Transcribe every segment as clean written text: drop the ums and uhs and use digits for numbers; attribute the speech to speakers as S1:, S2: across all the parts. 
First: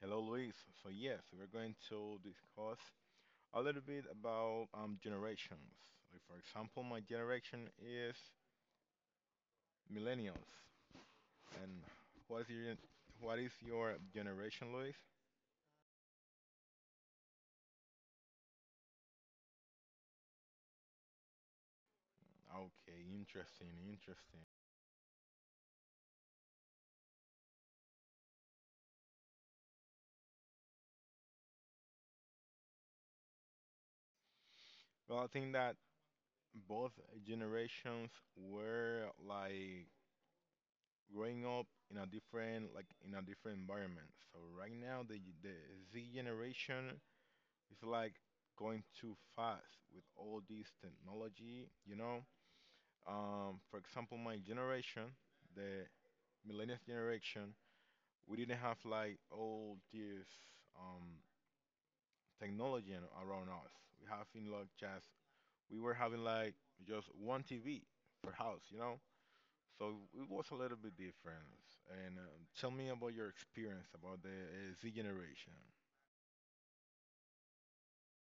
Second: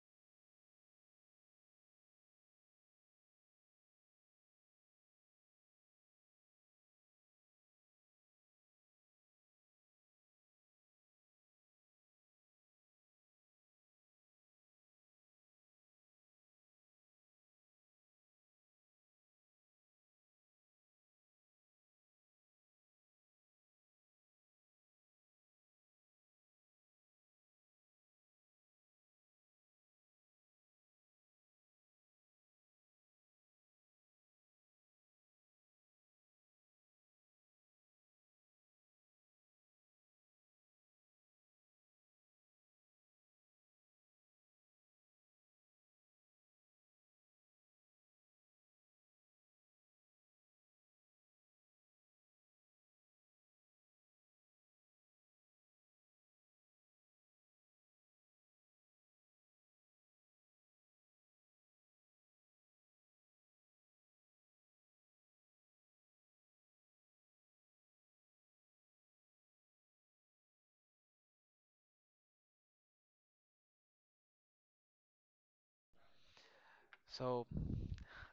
S1: Hello, Luis. So yes, we're going to discuss a little bit about generations. Like, for example, my generation is millennials, and what is your what is your generation, Luis? Okay, interesting, interesting. Well, I think that both generations were like growing up in a different in a different environment. So right now, the Z generation it's like going too fast with all this technology, you know? For example, my generation, the millennial generation, we didn't have like all this um, around us. We having like just, we were having like just one TV per house, you know? So it was a little bit different. And tell me about your experience about the Z generation.
S2: So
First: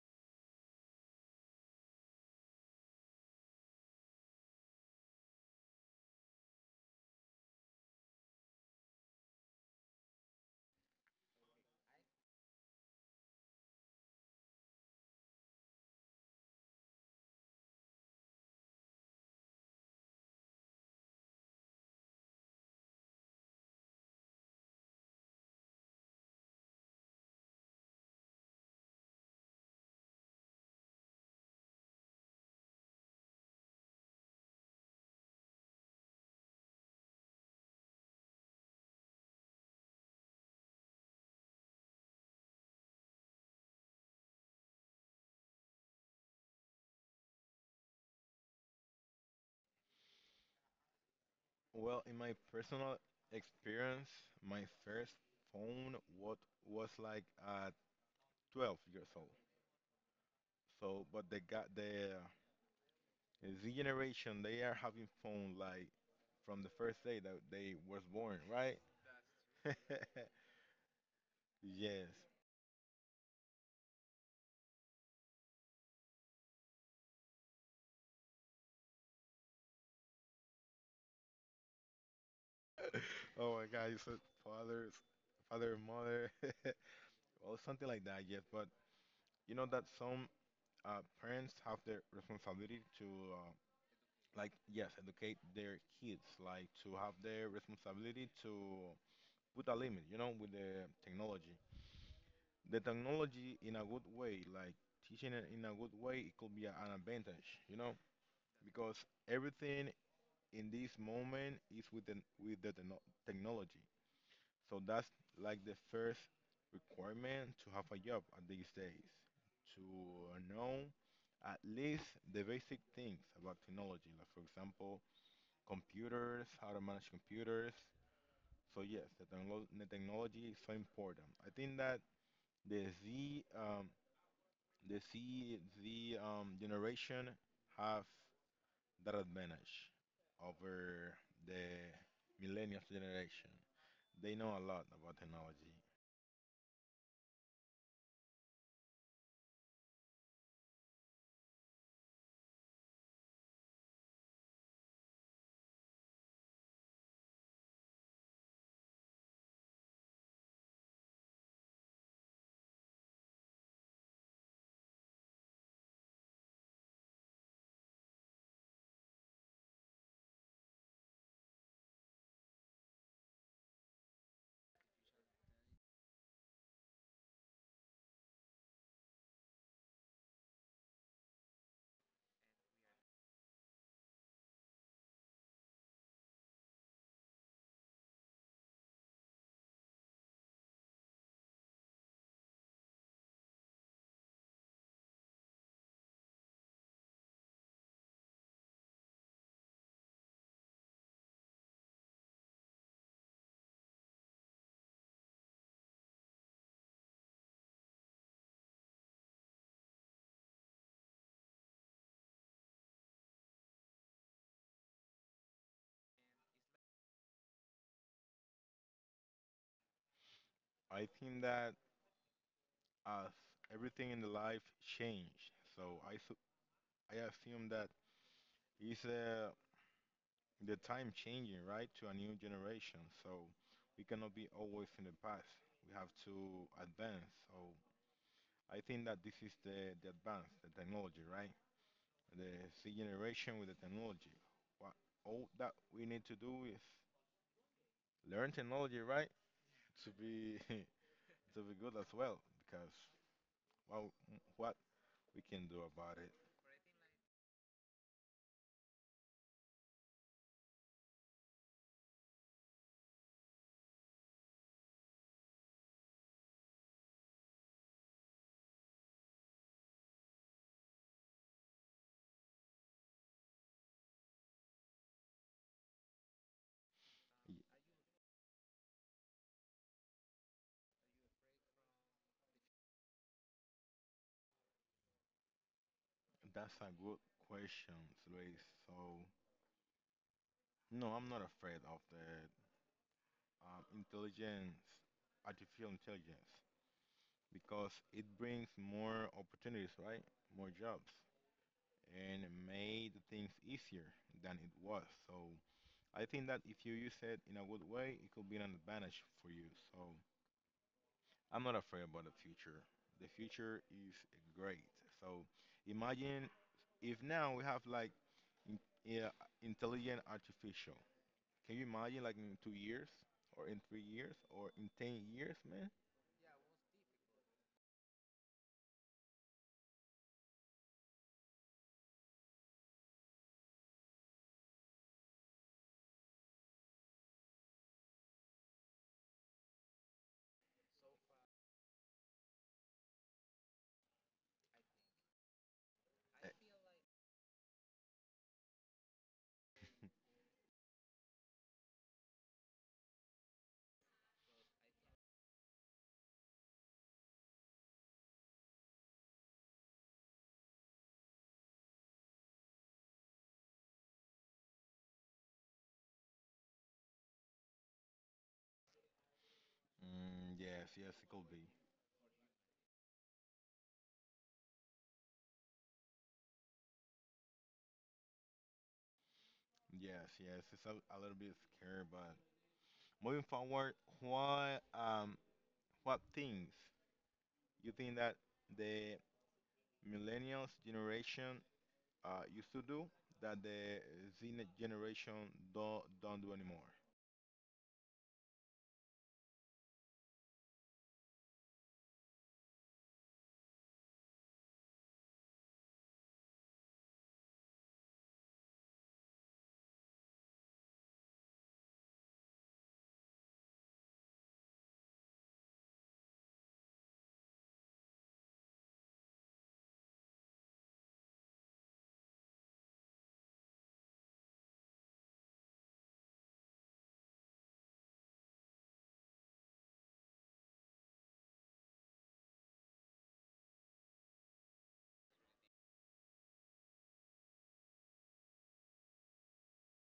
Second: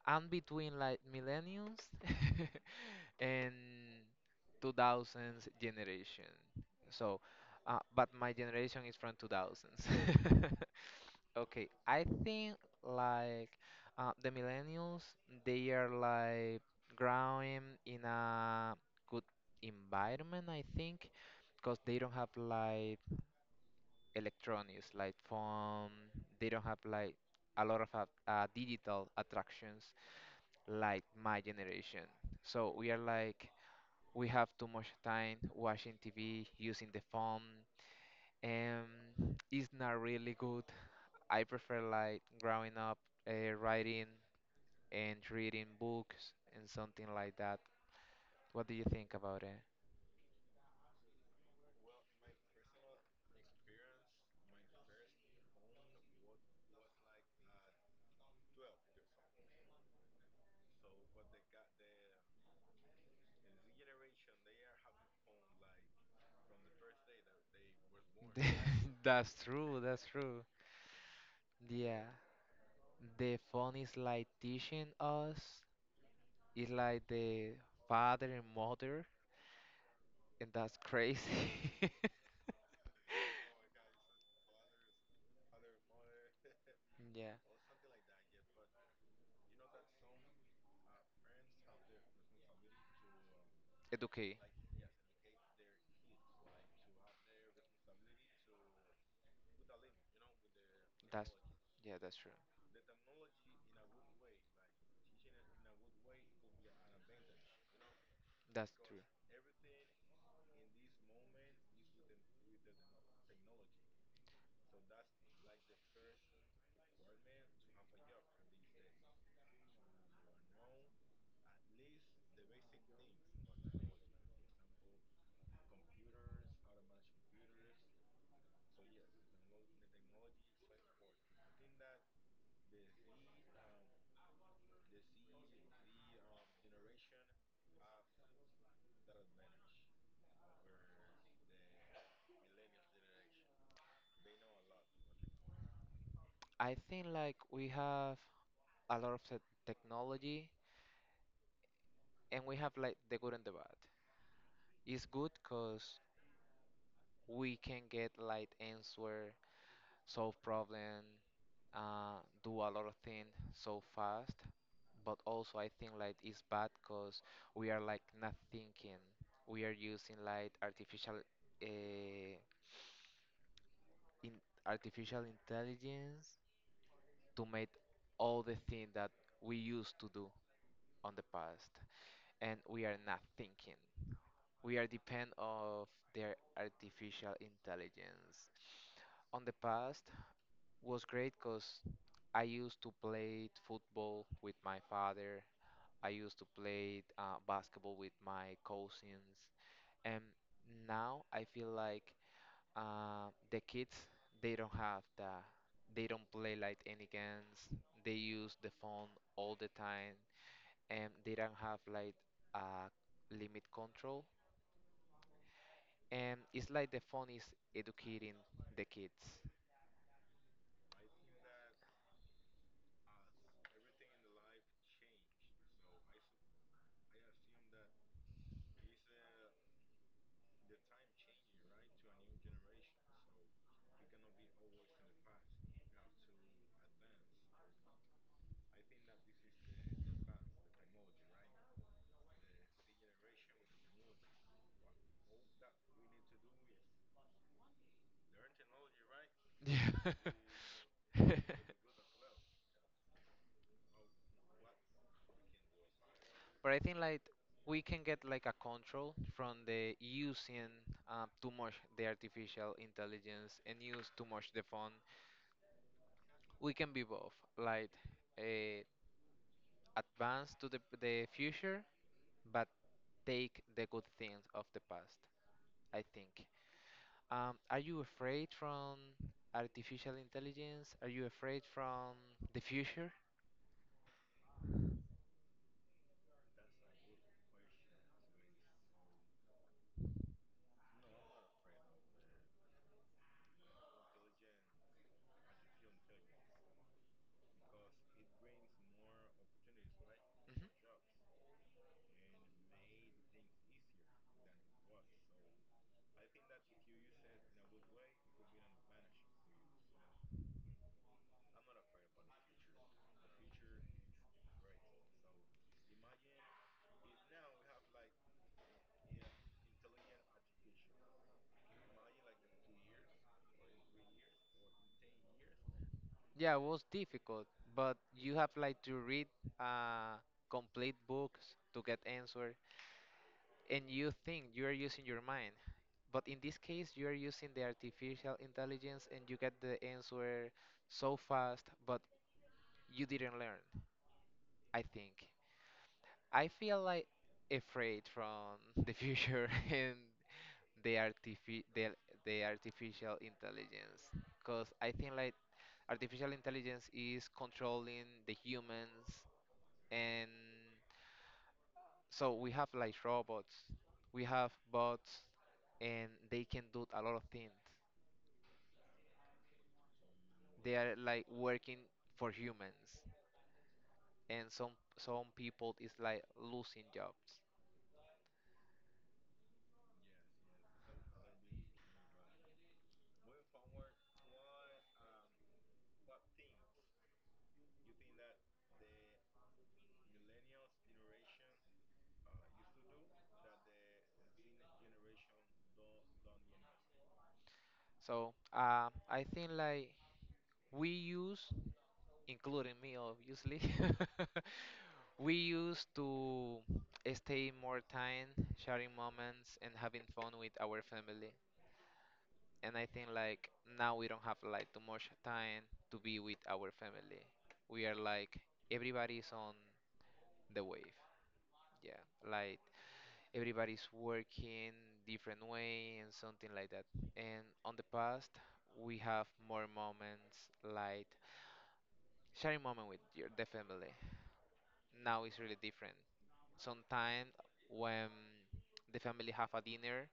S2: I'm between like millennials and 2000s generation. So, but my generation is from 2000s. Okay, I think like the millennials, they are like growing in a good environment, I think, because they don't have like electronics, like phone, they don't have like a lot of digital attractions like my generation. So we are like we have too much time watching TV, using the phone, and it's not really good. I prefer like growing up, writing and reading books and something like that. What do you think about it?
S1: Well, in my personal experience, my first phone what was like 12 years old. So, but the Z generation, they are having phone like from the first day that they was born, right?
S2: That's true. That's true. Yeah,
S1: Yes.
S2: the phone is like teaching us. It's like the father and mother, and that's crazy.
S1: Oh my God, you said fathers, father, and mother,
S2: Yeah,
S1: well, something like that. Yes, but you know that some parents have the responsibility to uh,
S2: educate.
S1: like yes educate their kids, like to have their responsibility to put a limit, you know, with the
S2: That's,
S1: technology.
S2: yeah, that's true.
S1: The technology in a good way, like teaching it in a good way, it could be an advantage, you know,
S2: That's
S1: because
S2: true.
S1: everything in this moment is with the technology, so that's like the first requirement to have a job at these days, to know at least the basic things about technology, like for example computers, how to manage computers. So yes, the technology is so important. I think that the Z, um, the Z generation have that advantage over the millennials generation. They know a lot about technology.
S2: I think like we have a lot of the technology and we have like the good and the bad. It's good because we can get like answer, solve problem, do a lot of things so fast. But also I think like it's bad because we are like not thinking. We are using like uh, in artificial intelligence to make all the things that we used to do on the past, and we are not thinking, we are depend of their artificial intelligence. On the past was great because I used to play football with my father, I used to play basketball with my cousins, and now I feel like the kids, they don't have they don't play like any games, they use the phone all the time, and they don't have like a limit control, and it's like the phone is educating the kids.
S1: I think that as everything in the life changed, so I assume that it's a the time changing, right, to a new generation. So we cannot be always in the past. We have to advance. So I think that this is the advance, the technology, right? The C generation with the technology. What all that we need to do is learn technology, right? To
S2: Yeah.
S1: be to be good as well, because well, what we can do about it?
S2: But I think like we can get like a control from the using too much the artificial intelligence and use too much the phone. We can be both like uh, advance to the future, but take the good things of the past, I think.
S1: Y-
S2: Are you afraid from artificial intelligence? Are you afraid from the future?
S1: That's a good question, Luis. So no, I'm not afraid of the um, intelligence, artificial intelligence, because it brings more opportunities, right? More
S2: Hmm.
S1: jobs and made things easier than it was. So I think that if you use it in a good way, it could be an advantage for you. So I'm not afraid about the future. The future is great. So imagine if now we have like in, yeah, intelligent artificial. Can you imagine like in 2 years or in 3 years or in 10 years, man?
S2: Yeah, it was difficult, but you have like to read uh, complete books to get answer, and you think you are using your mind. But in this case, you are using the artificial intelligence and you get the answer so fast, but you didn't learn, I think. I
S1: Eh,
S2: feel like afraid from the future and the artifi the, the artificial intelligence, because I think like artificial intelligence is controlling the humans, and so we have like robots, we have bots, and they can do a lot of things.
S1: Mm,
S2: They
S1: yes,
S2: are
S1: yes, it
S2: like
S1: could be.
S2: working for humans, and some people is like losing jobs.
S1: Yes, yes, it's a little bit scary, but moving forward, what um what things you think that the millennials generation used to do that the Z generation don't do anymore?
S2: So I think like we use, including me obviously, we used to stay more time sharing moments and having fun with our family. And I think like now we don't have like too much time to be with our family. We are like everybody's on the wave. Yeah, like everybody's working different way and something like that. And on the past we have more moments like sharing moment with your the family. Now it's really different. Sometimes when the family have a dinner,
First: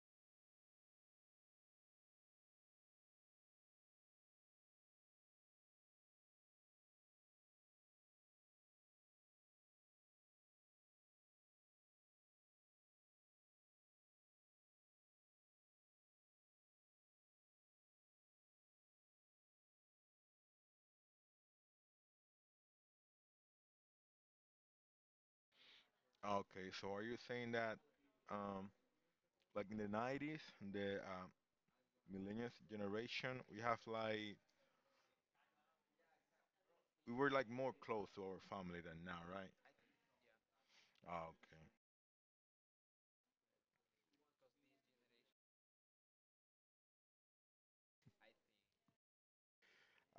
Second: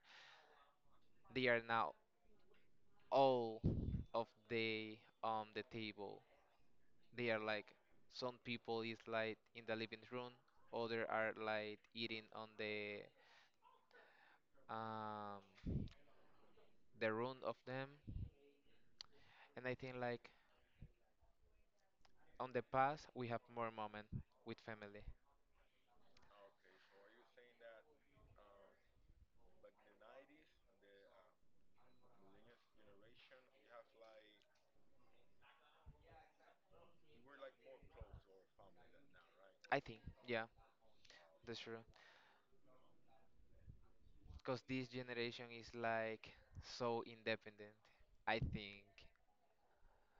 S2: they are now all of the on the table. They are like some people is like in the living room, other are like eating on um the room of them. And I think like on the past we have more moment with family.
S1: Okay, so are you saying that um like in the 90s, the millennials generation, we have like we were like more close to our family than now, right?
S2: I think, yeah,
S1: Ah,
S2: that's
S1: okay.
S2: true. Cause this generation is like so independent. I think.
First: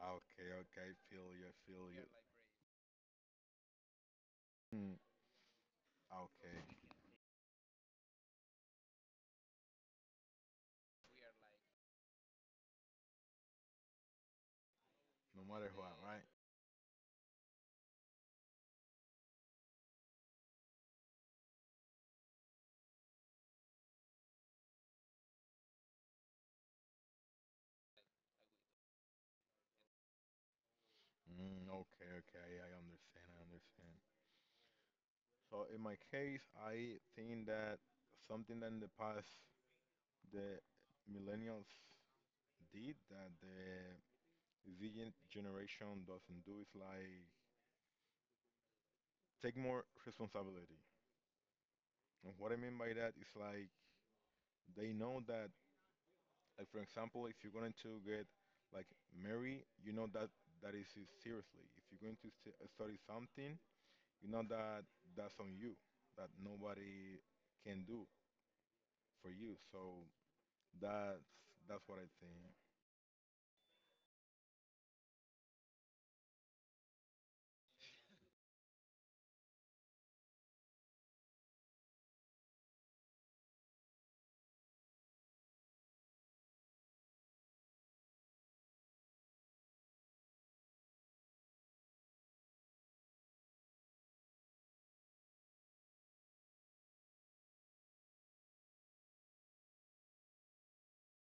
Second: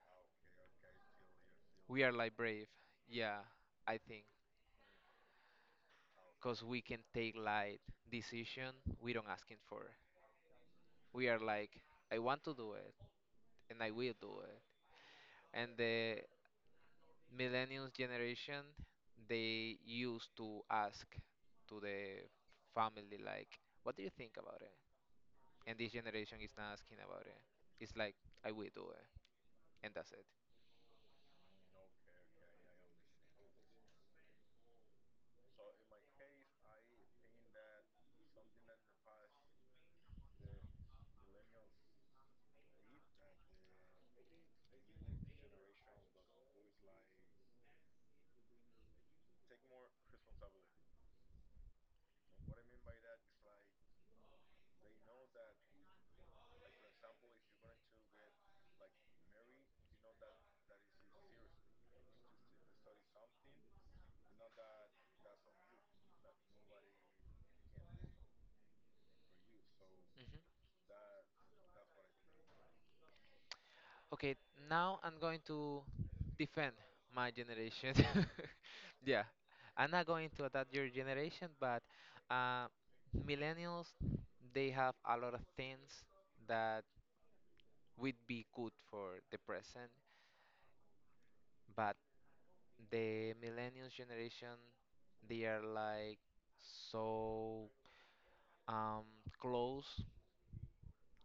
S1: Okay, okay, I feel you, I feel you.
S2: We are like brave. Yeah, I think.
S1: Mm, okay,
S2: Because we can take like decision, we don't asking for. We are like, I want to do it and I will do it.
S1: no matter
S2: And
S1: what. Yeah,
S2: the
S1: right?
S2: millennials generation, they used to ask to the family like, what do you think about it? And this generation is not asking about it. It's like, I will do it. And that's it.
S1: Mm, okay, okay, I understand, I understand. So in my case, I think that something that in the past the millennials did that the Z generation doesn't do is like take more responsibility. And what I mean by that is like they know that, like for example, if you're going to get like married, you know that that is it seriously. If you're going to study something, you know that that's on you, that nobody can do for you. So that's that's what I think.
S2: Okay, now I'm going to defend my generation. Yeah, I'm not going to attack your generation, but uh, millennials, they have a lot of things that would be good for the present, but the millennials generation, they are like so um, close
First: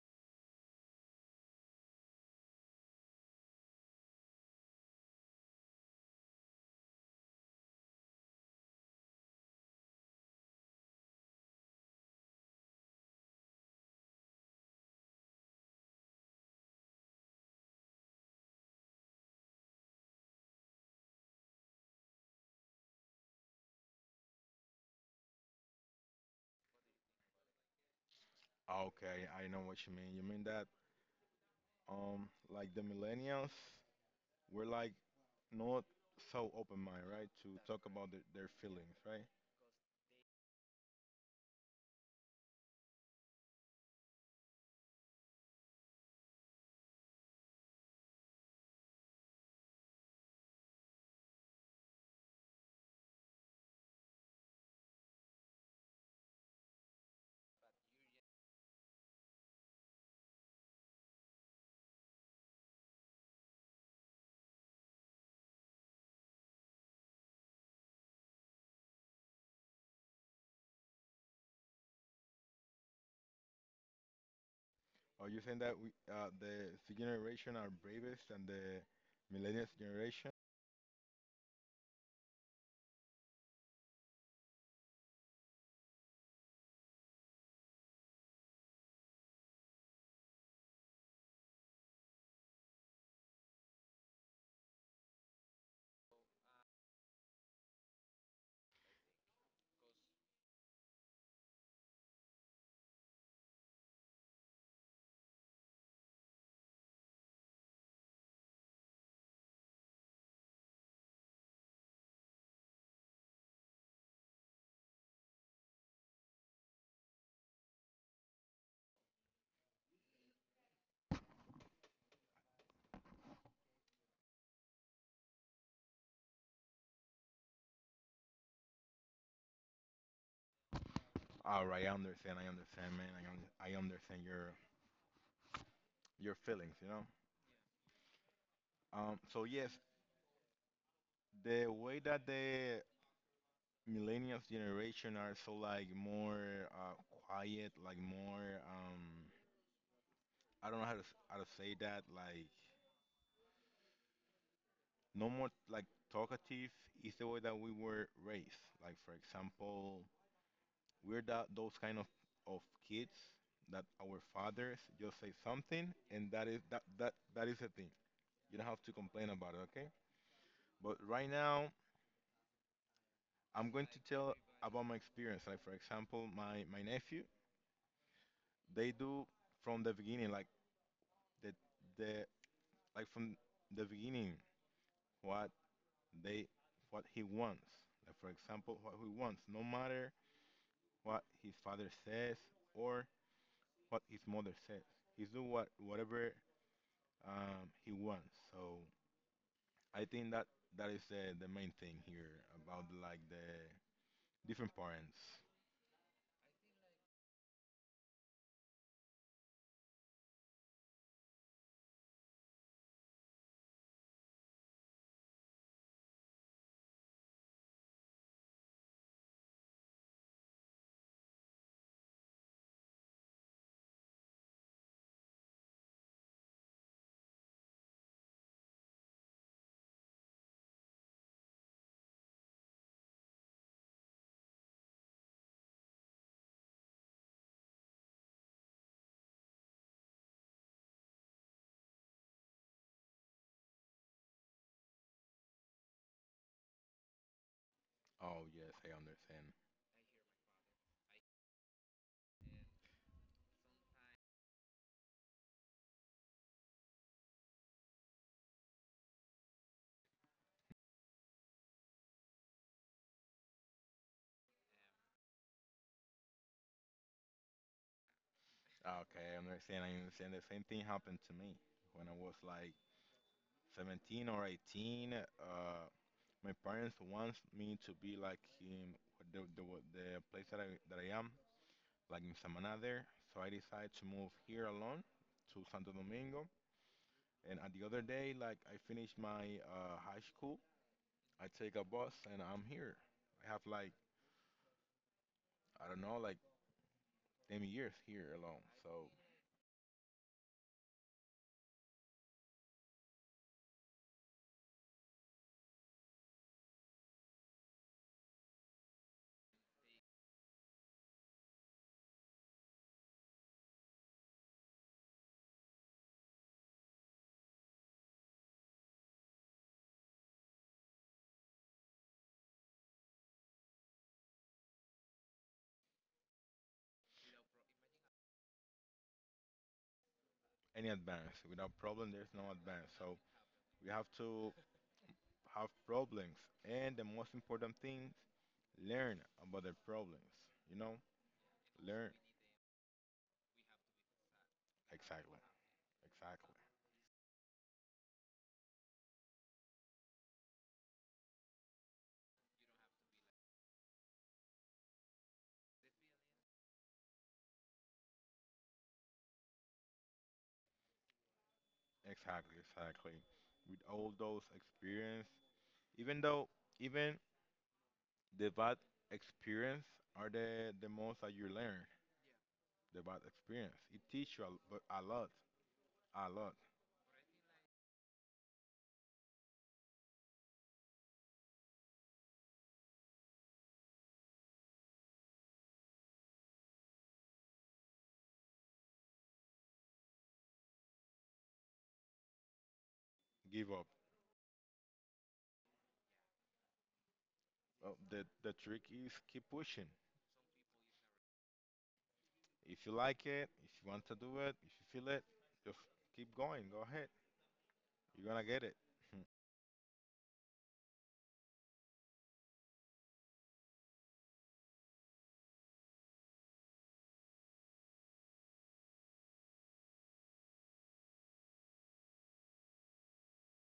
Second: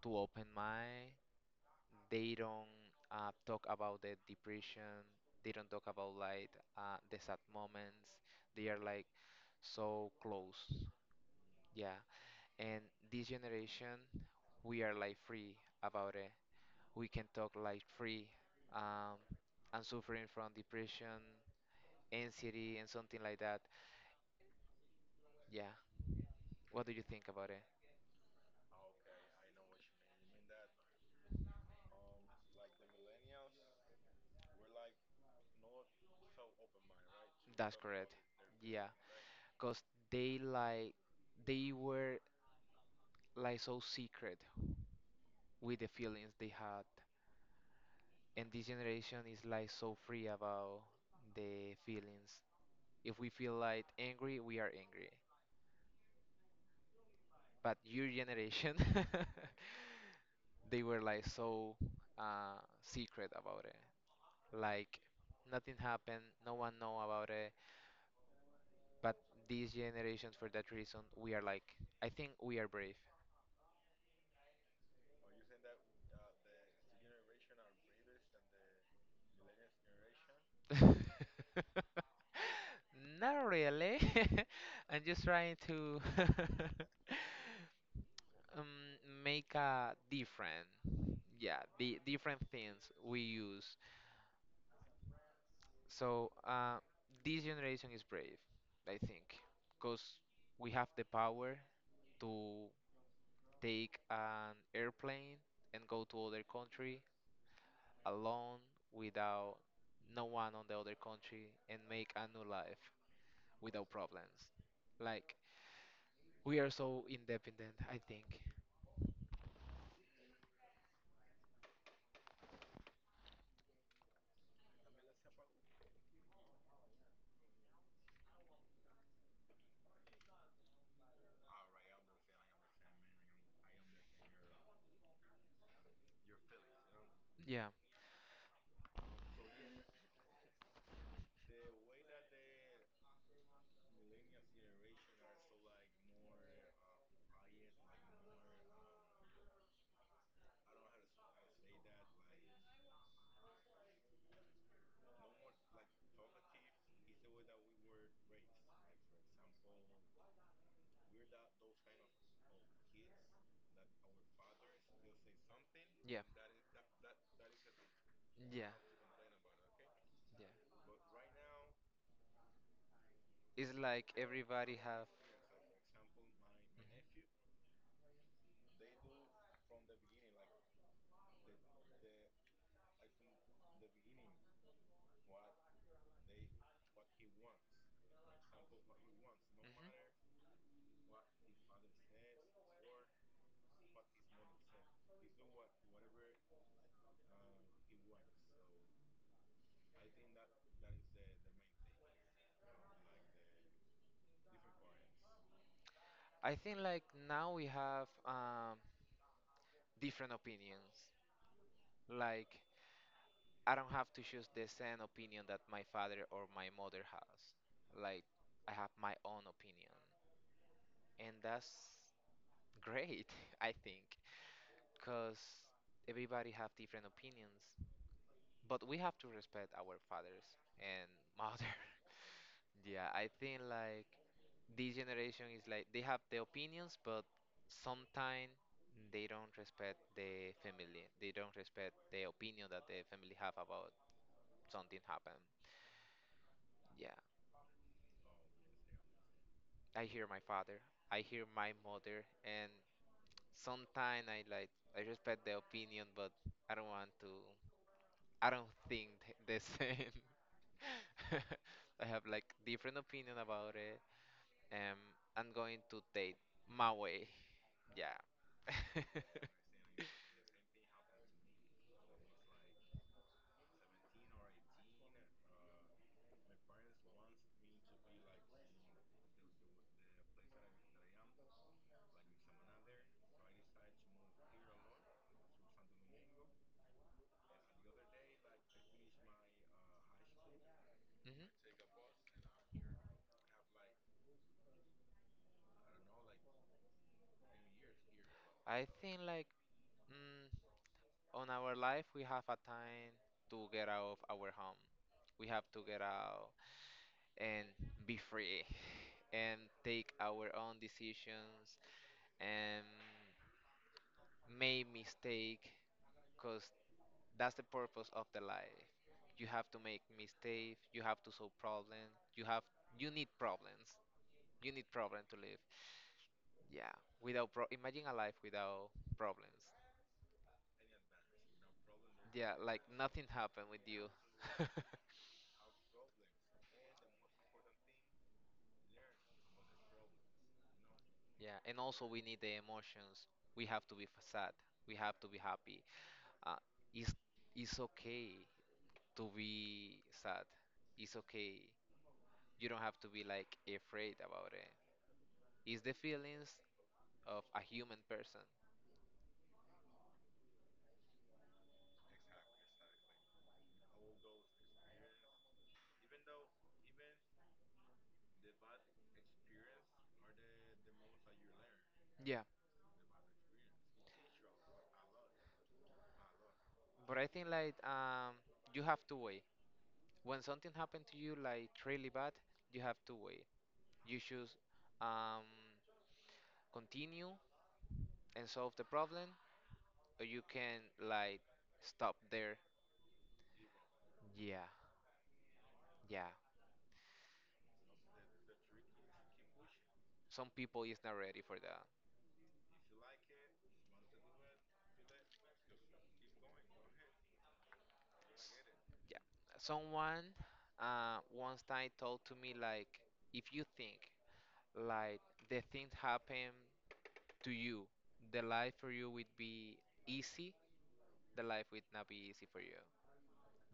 S2: to open mind. They don't talk about the depression. They don't talk about like the sad moments. They are like so close. Yeah, and this generation, we are like free about it. We can talk like free. Um, I'm suffering from depression, anxiety, and something like that. Yeah, what do you think about it?
S1: Ah, okay, I know what you mean. You mean that like the millennials were like not so open-minded, right, to
S2: That's
S1: talk about
S2: correct.
S1: their
S2: Yeah,
S1: feelings, right?
S2: because they like they were like so secret with the feelings they had, and this generation is like so free about the feelings. If we feel like angry, we are angry. But your generation, they were like so secret about it, like nothing happened, no one know about it. But these generations, for that reason, we are like, I think we are brave.
S1: Are you saying that we the generation are bravest and the millennials generation?
S2: Not really. I'm just trying to um, make a different, yeah, the different things we use. So this generation is brave, I think, because we have the power to take an airplane and go to other country alone, without no one on the other country, and make a new life without problems. Like we are so independent, I think.
S1: All right, I understand. I understand, man. I understand your feelings. You know.
S2: Yeah,
S1: So yes, the way that the millennials generation are so like more quiet, like more. I don't know how to say that. Like no more like talkative is the way that we were raised. Like for example, we're that those kind of of kids that our fathers just say something
S2: yeah,
S1: and that is that is the thing. You
S2: yeah,
S1: don't have to complain about it. Okay?
S2: yeah.
S1: But right now, I'm
S2: It's
S1: going to
S2: like
S1: tell
S2: everybody
S1: about my
S2: have.
S1: experience. Like for example, my nephew, they do from the beginning, like the the like from the beginning what they what he wants. Like for example, what he wants, no
S2: Mhm.
S1: matter what his father says or what his mother says, he's do whatever he wants. So I think that that is the main thing here about like the different parents.
S2: I think like now we have different opinions. Like I don't have to choose the same opinion that my father or my mother has. Like I have my own opinion, and that's great. I think, because everybody have different opinions. But we have to respect our fathers and mother. Yeah, I think like this generation is like they have the opinions, but sometimes they don't respect the family. They don't respect the opinion that the family have about something happen. Yeah,
S1: Oh yes, I understand.
S2: I hear my father, I hear my mother, and sometimes I like I respect the opinion, but I don't want to. I don't think the same. I have like different opinion about it. Um, I'm going to date my way. Yeah.
S1: Ah,
S2: Hmm.
S1: okay, I understand. I understand. The same thing happened to me when I was like 17 or 18. My parents wants me to be like in the place that that I am, like in Samaná there. So I decided to move here alone to Santo Domingo. And at the other day, like I finished my high school, I take a bus and I'm here. I have like, I don't know, like 10 years here alone.
S2: I
S1: So
S2: think like mm, on our life we have a time to get out of our home. We have to get out and be free and take our own decisions and make mistake, because that's the purpose of the life. You have to make mistakes, you have to solve problems, you have you need problems. You need problem to live. Yeah, without pro imagine a life without problems.
S1: any advance. Without problem, there's no
S2: Yeah, like
S1: advance. So
S2: nothing happened with
S1: we have
S2: you.
S1: to have problems, and the most important thing, learn about the problems. You know,
S2: Yeah, and also
S1: learn.
S2: we need the emotions. We have to be sad. We have to be
S1: Exactly,
S2: happy.
S1: exactly,
S2: Uh, it's it's okay to be sad. It's okay. You don't have to be like afraid about it. It's the feelings of a human person.
S1: exactly, exactly. With all those experience, even though even the bad experience are the most that you learn.
S2: Yeah,
S1: The bad experience it teach you a, but a lot, a lot.
S2: but I think like you have to wait. When something happened to you like really bad, you have to wait. You should um, continue and solve the problem, or you can like stop there.
S1: Give up.
S2: Yeah, yeah.
S1: Well, the trick is keep pushing.
S2: Some people is not ready for that.
S1: If you like it, if you want to do it, if you feel it, just keep going. Go ahead. You're gonna get it.
S2: Yeah. Someone once time told to me like, if you think like the things happen to you, the life for you would be easy. The life would not be easy for you.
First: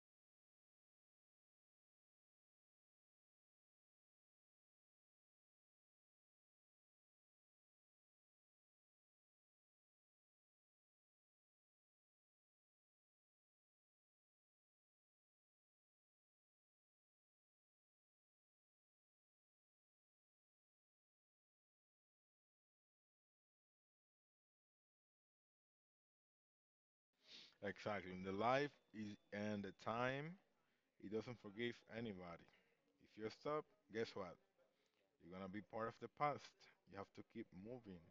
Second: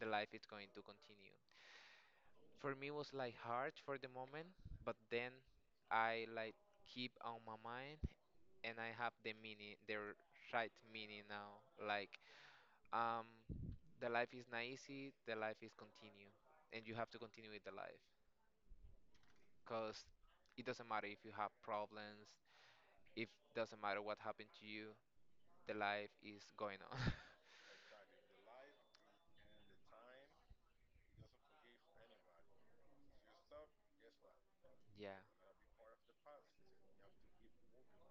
S2: The life is going to continue. For me it was like hard for the moment, but then I like keep on my mind, and I have the meaning, the right meaning now. Like um, the life is not easy, the life is continue, and you have to continue with the life, cause it doesn't matter if you have problems, if doesn't matter what happened to you, the life is going on.
S1: Exactly. In the life is and the time, it doesn't forgive anybody. If you stop, guess what?
S2: Yeah.
S1: You're gonna be part of the past. You have to keep moving.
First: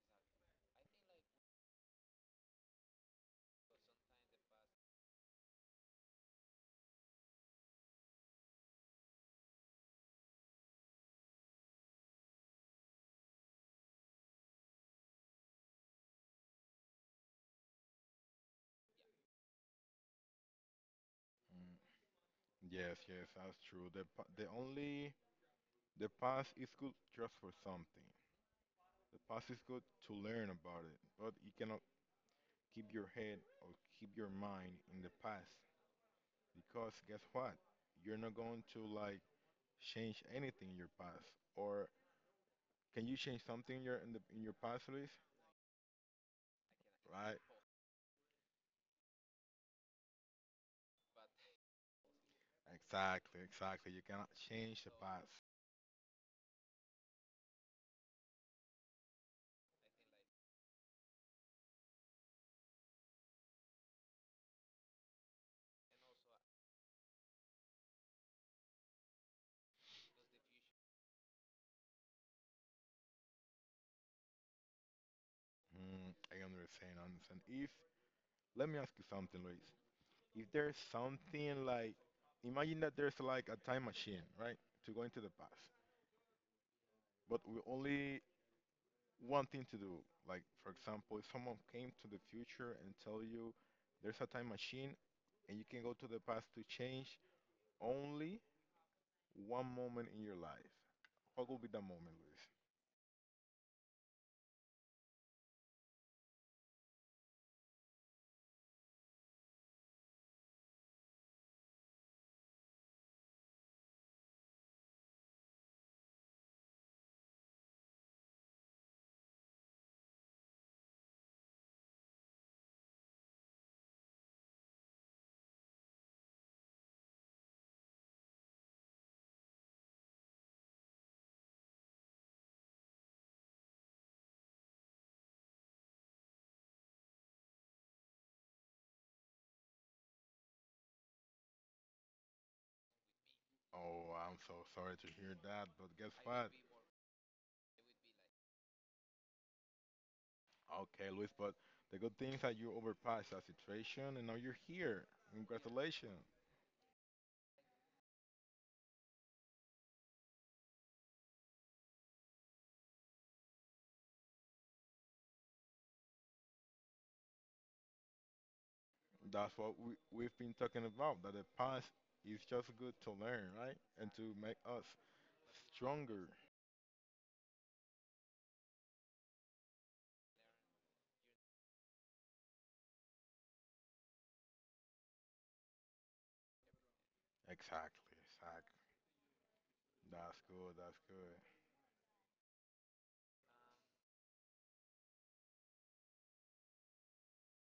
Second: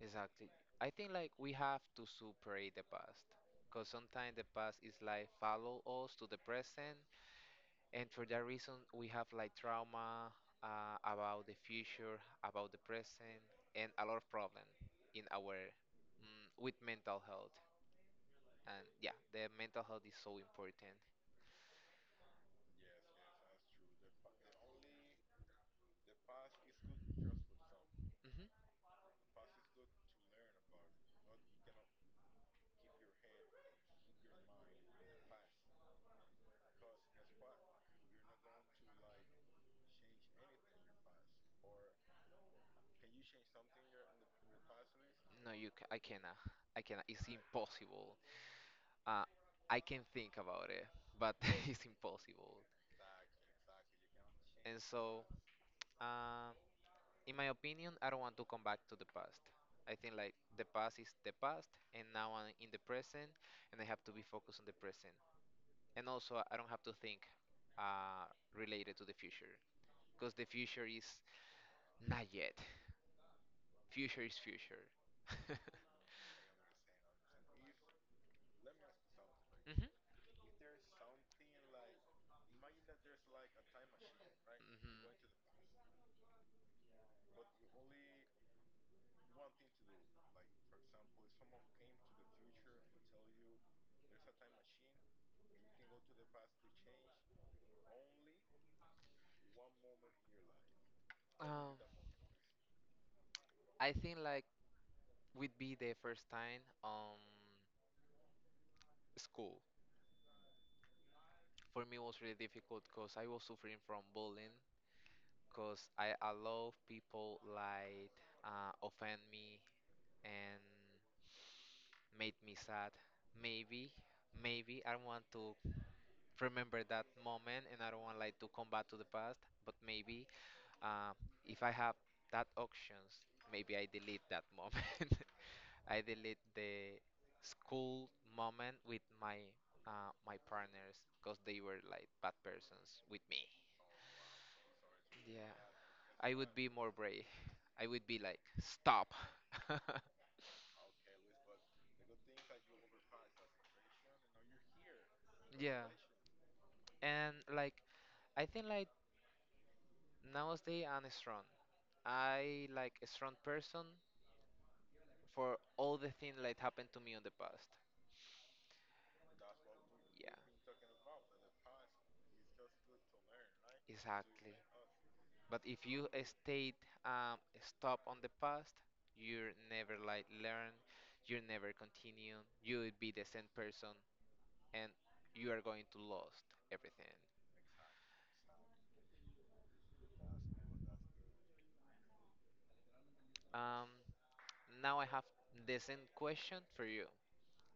S2: Exactly. I think like we have to superate the past, because sometimes the past is like follow us to the present, and for that reason we have like trauma about the future, about the present, and a lot of problem in our with mental health. And yeah, the mental health is so important.
S1: Mm. Yes, yes, that's true. The only the past is good just for something.
S2: Hmm.
S1: The past is good to learn about it, but you cannot keep your head or keep your mind in the past, because guess what? You're not going to like change anything in your past. Or can you change something in your in the in your past, Luis?
S2: No, you I cannot. I cannot. It's
S1: Right?
S2: impossible. Uh, I can think about it, but it's impossible.
S1: Exactly, exactly. You cannot
S2: And
S1: change the
S2: so,
S1: past.
S2: uh, in my opinion, I don't want to come back to the past. I think like the past is the past, and now I'm in the present, and I have to be focused on the present. And also, I don't have to think uh, related to the future, because the future is not yet. Future is future. Hmm.
S1: Mm, I understand, I understand. If Let me ask you something, Luis.
S2: Hmm.
S1: If there's something like, imagine that there's like a time machine, right, to go into the past, but we only one thing to do. Like, for example, if someone came to the future and tell you there's a time machine and you can go to the past to change only one moment in your life, what would be
S2: Um,
S1: that moment, Luis?
S2: I think like would be the first time school. For me, it was really difficult because I was suffering from bullying, because I allow people like offend me and made me sad. Maybe, maybe I don't want to remember that moment and I don't want like to come back to the past. But maybe uh, if I have that options, maybe I delete that moment. I delete the school moment with my my partners because they were like bad persons with me.
S1: Oh, I'm so sorry to hear
S2: Yeah,
S1: that, but guess
S2: I
S1: what?
S2: would be more brave. I would be like, stop.
S1: Okay, Luis, but the good thing is that you overpassed that situation and now you're here.
S2: Yeah.
S1: Congratulations.
S2: And like, I think like nowadays I'm strong. I like a strong person for all the things that happened to me in the past.
S1: That's what
S2: Yeah,
S1: we've been talking about, that the past is just good to learn, right? And to
S2: exactly.
S1: make us
S2: But if you
S1: stronger.
S2: stayed um, stop on the past, you are never like learn, you never continue, you would be the same person, and you are going to lost everything.
S1: Exactly, exactly. That's good, that's good.
S2: Um, Now I have the same question for you.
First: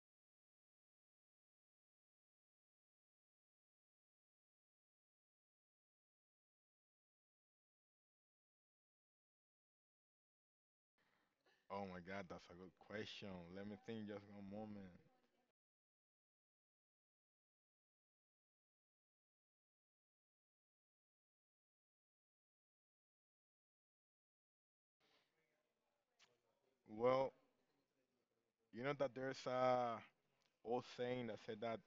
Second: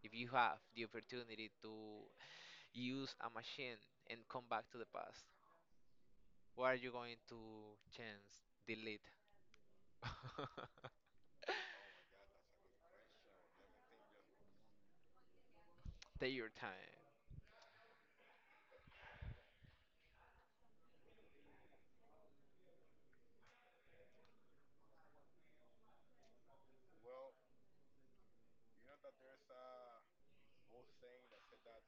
S2: If you have the opportunity to use a machine and come back to the past, what are you going to change, delete?
S1: Oh my God, that's a good question. Let me think just one moment.
S2: Take your time.
S1: Well, you know that there's a old saying that said that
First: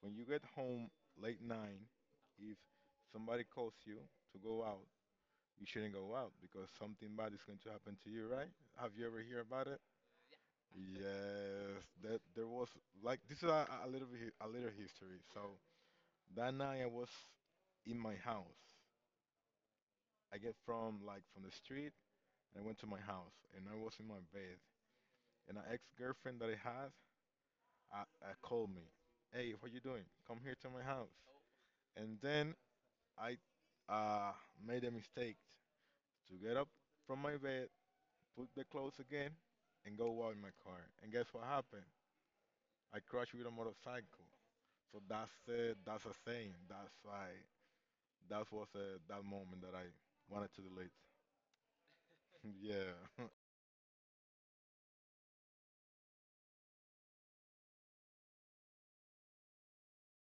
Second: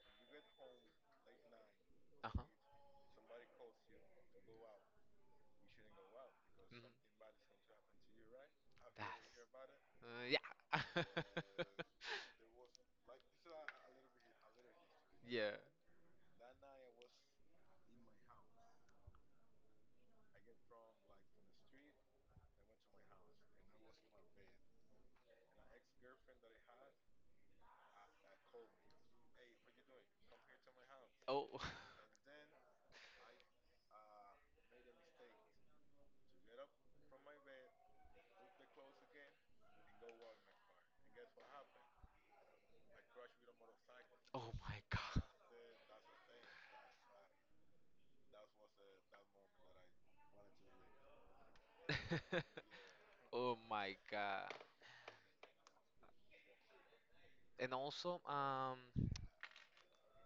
S1: when you get home late nine,
S2: Uh huh.
S1: if somebody calls you to go out, you shouldn't go out because something bad is
S2: Hmm.
S1: going to happen to you, right? Have you
S2: That's.
S1: ever heard about it?
S2: Yeah.
S1: Yes, that there was like this is a little bit a little history.
S2: Yeah.
S1: So that night I was in my house. I get from like from the street and I went to my house and I was in my bed and an ex-girlfriend that I had I, I called me, hey, what you doing? Come here to my house.
S2: Oh.
S1: And then I uh, made a mistake to get up from my bed, put the clothes again, and go walk in my car. And guess what happened? I crashed with a motorcycle.
S2: Oh my
S1: So
S2: god.
S1: that's a thing. That's why that moment that I wanted to delete. Yeah,
S2: Oh my god. And also,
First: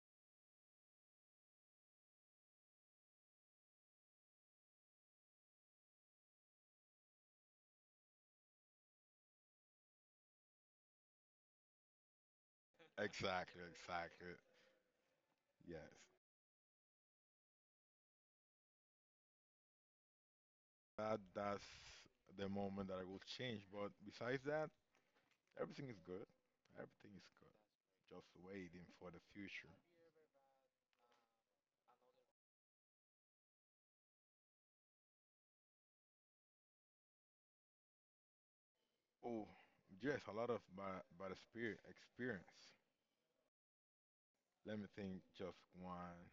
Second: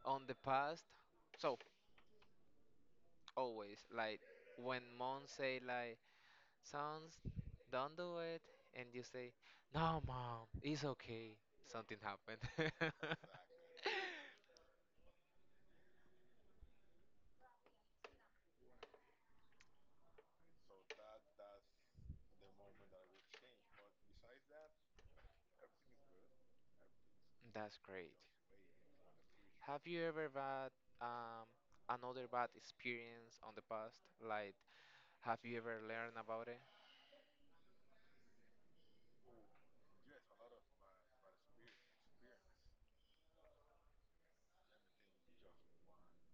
S2: on the past, so always like when mom say like sounds. Don't do it. And you say, no, mom, it's okay. Something happened.
S1: exactly, exactly. Yes, that that's the moment that I will change. But besides that, everything is good. Everything is good.
S2: That's great.
S1: Just waiting for the future.
S2: Have you ever had um, another bad experience on the past? Like, have you ever learned about it?
S1: Oh, yes, a lot of by the spirit experience. Let me think just one.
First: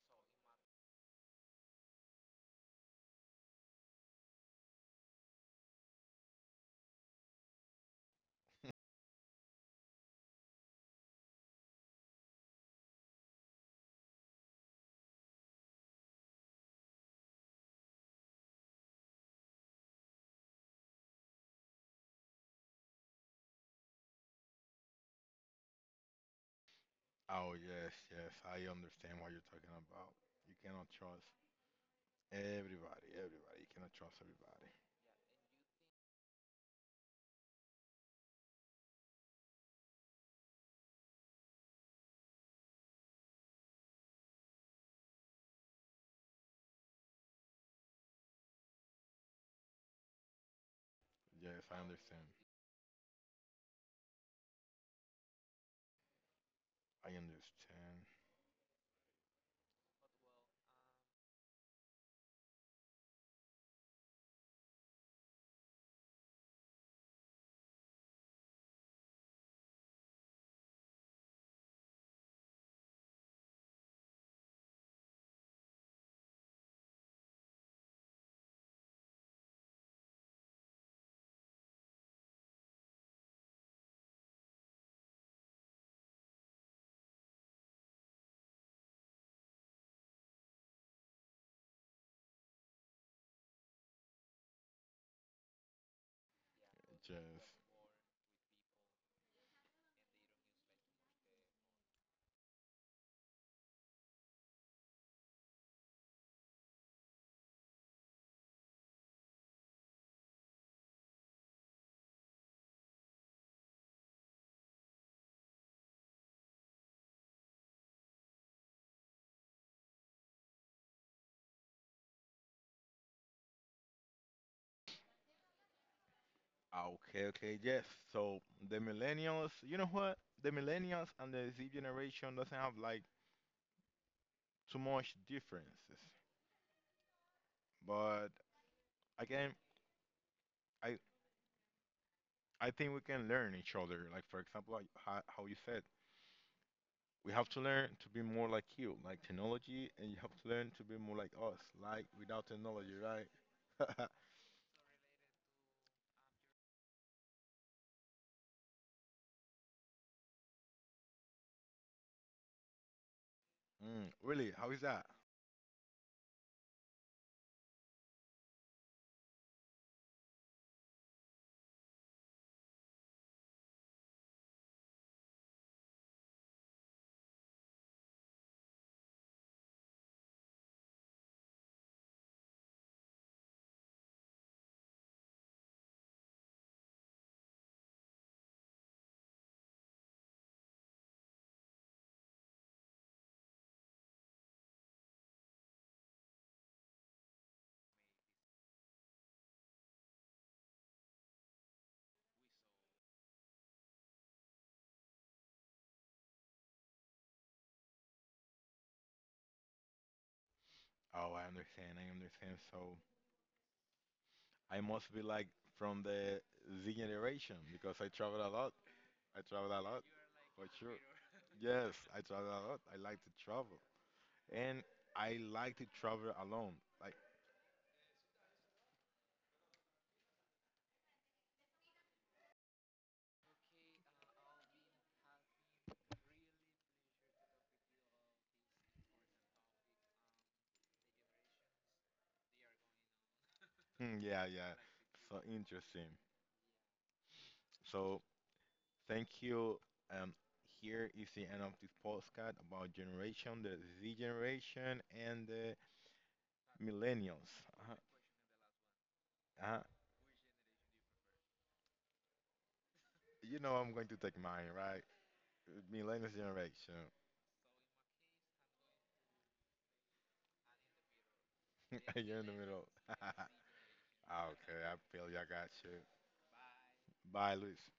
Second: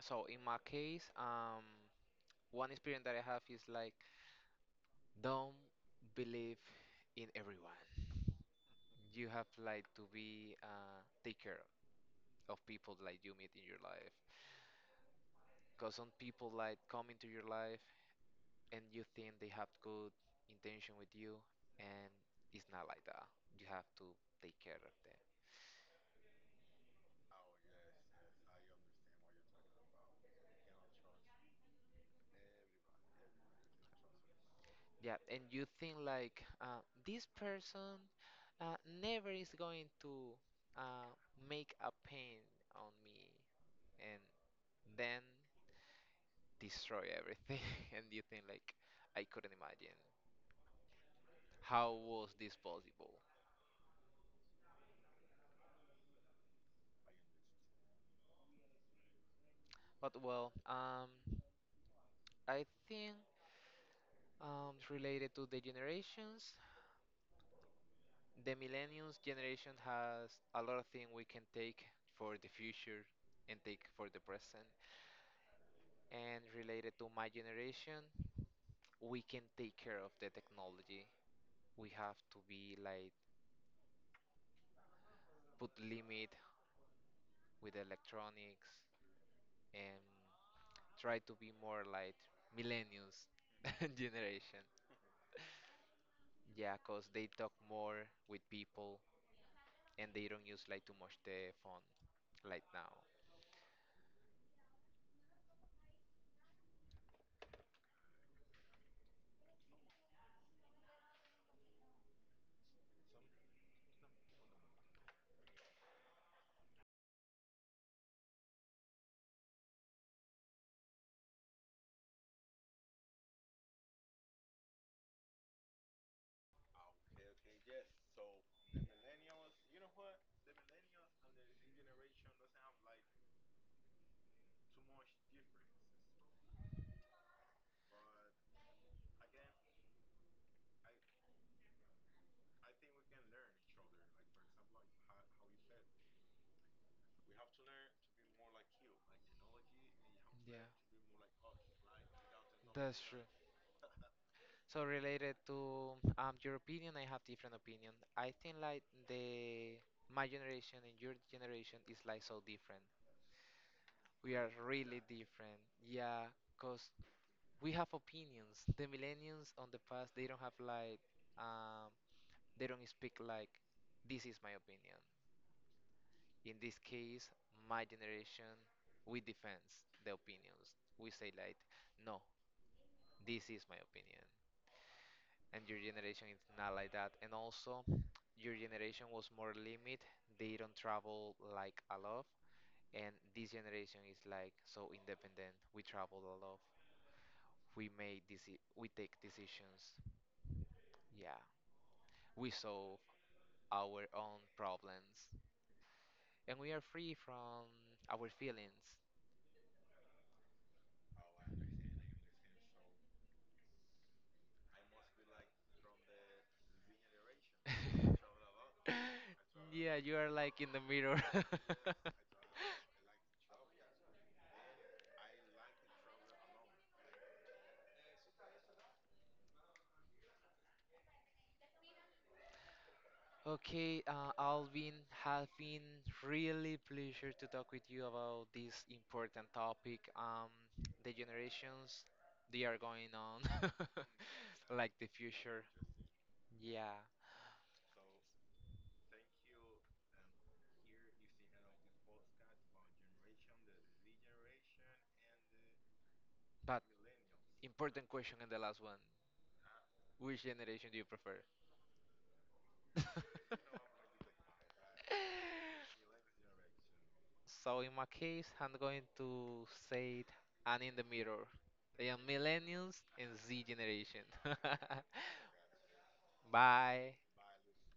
S2: So in my case, one experience that I have is like don't believe in everyone. You have like to be take care of people like you meet in your life. Because some people like come into your life and you think they have good intention with you and it's not like that, you have to take care of them.
S1: Oh yes, yes, I understand what you're talking about. You cannot trust everybody. You cannot trust everybody.
S2: Yeah, and you think like this person uh, never is going to uh, make a pain on me and then destroy everything and you think like I couldn't imagine
S1: Yes, I
S2: how
S1: understand.
S2: was this possible.
S1: I understand.
S2: But well, I think related to the generations, the millennials generation has a lot of things we can take for the future and take for the present. And related to my generation, we can take care of the technology. We have to be like put limit with electronics and try to be more like millennials generation. Yeah, cause
S1: Just
S2: they talk more with people and they don't use like too much the phone like now.
S1: okay, okay, yes. So the millennials, you know what? The millennials and the Z generation doesn't have like too much differences. But again, I I think we can learn each other. Like for example, like how you said, we have to learn to be more like you, like technology, and you have to
S2: Yeah,
S1: learn to be more like us, like without technology,
S2: that's.
S1: right?
S2: So related to your opinion, I have different opinion. I think like the my generation and your generation is like so different.
S1: Mm,
S2: We are
S1: really? How is that?
S2: really different. Yeah, cause we have opinions. The millennials on the past they don't have like um they don't speak like, this is my opinion. In this case, my generation we defends the opinions. We say like, no, this is my opinion. And your generation is not like that, and also your generation was more limit, they don't travel like a lot, and this generation is like so independent, we travel a lot, we we take decisions, yeah, we solve our own problems, and we are free from our feelings.
S1: Oh, I understand. I understand. So I must be like from the Z generation because I travel a lot. I travel a
S2: Yeah,
S1: lot,
S2: you are like
S1: for
S2: in the
S1: sure.
S2: mirror.
S1: Yes, I travel a lot. I like to travel, and I like to travel alone. Like,
S2: Okay, Alvin, has been really pleasure to talk with you about this important topic. The generations, they are going on,
S1: hmm, yeah, yeah.
S2: like the
S1: So
S2: future.
S1: interesting.
S2: Yeah,
S1: So thank you. Um, here is the end of this podcast about generation, the Z generation and the
S2: but
S1: millennials. Uh,
S2: important question and the last one.
S1: uh,
S2: Which generation do you prefer?
S1: you know I'm going to take mine, right? Millennials generation.
S2: So in my case, I'm going to say it, and in the mirror. They are
S1: You're in the middle.
S2: millennials
S1: Okay,
S2: and Z generation.
S1: I feel you. I got you.
S2: Bye.
S1: Bye, Luis.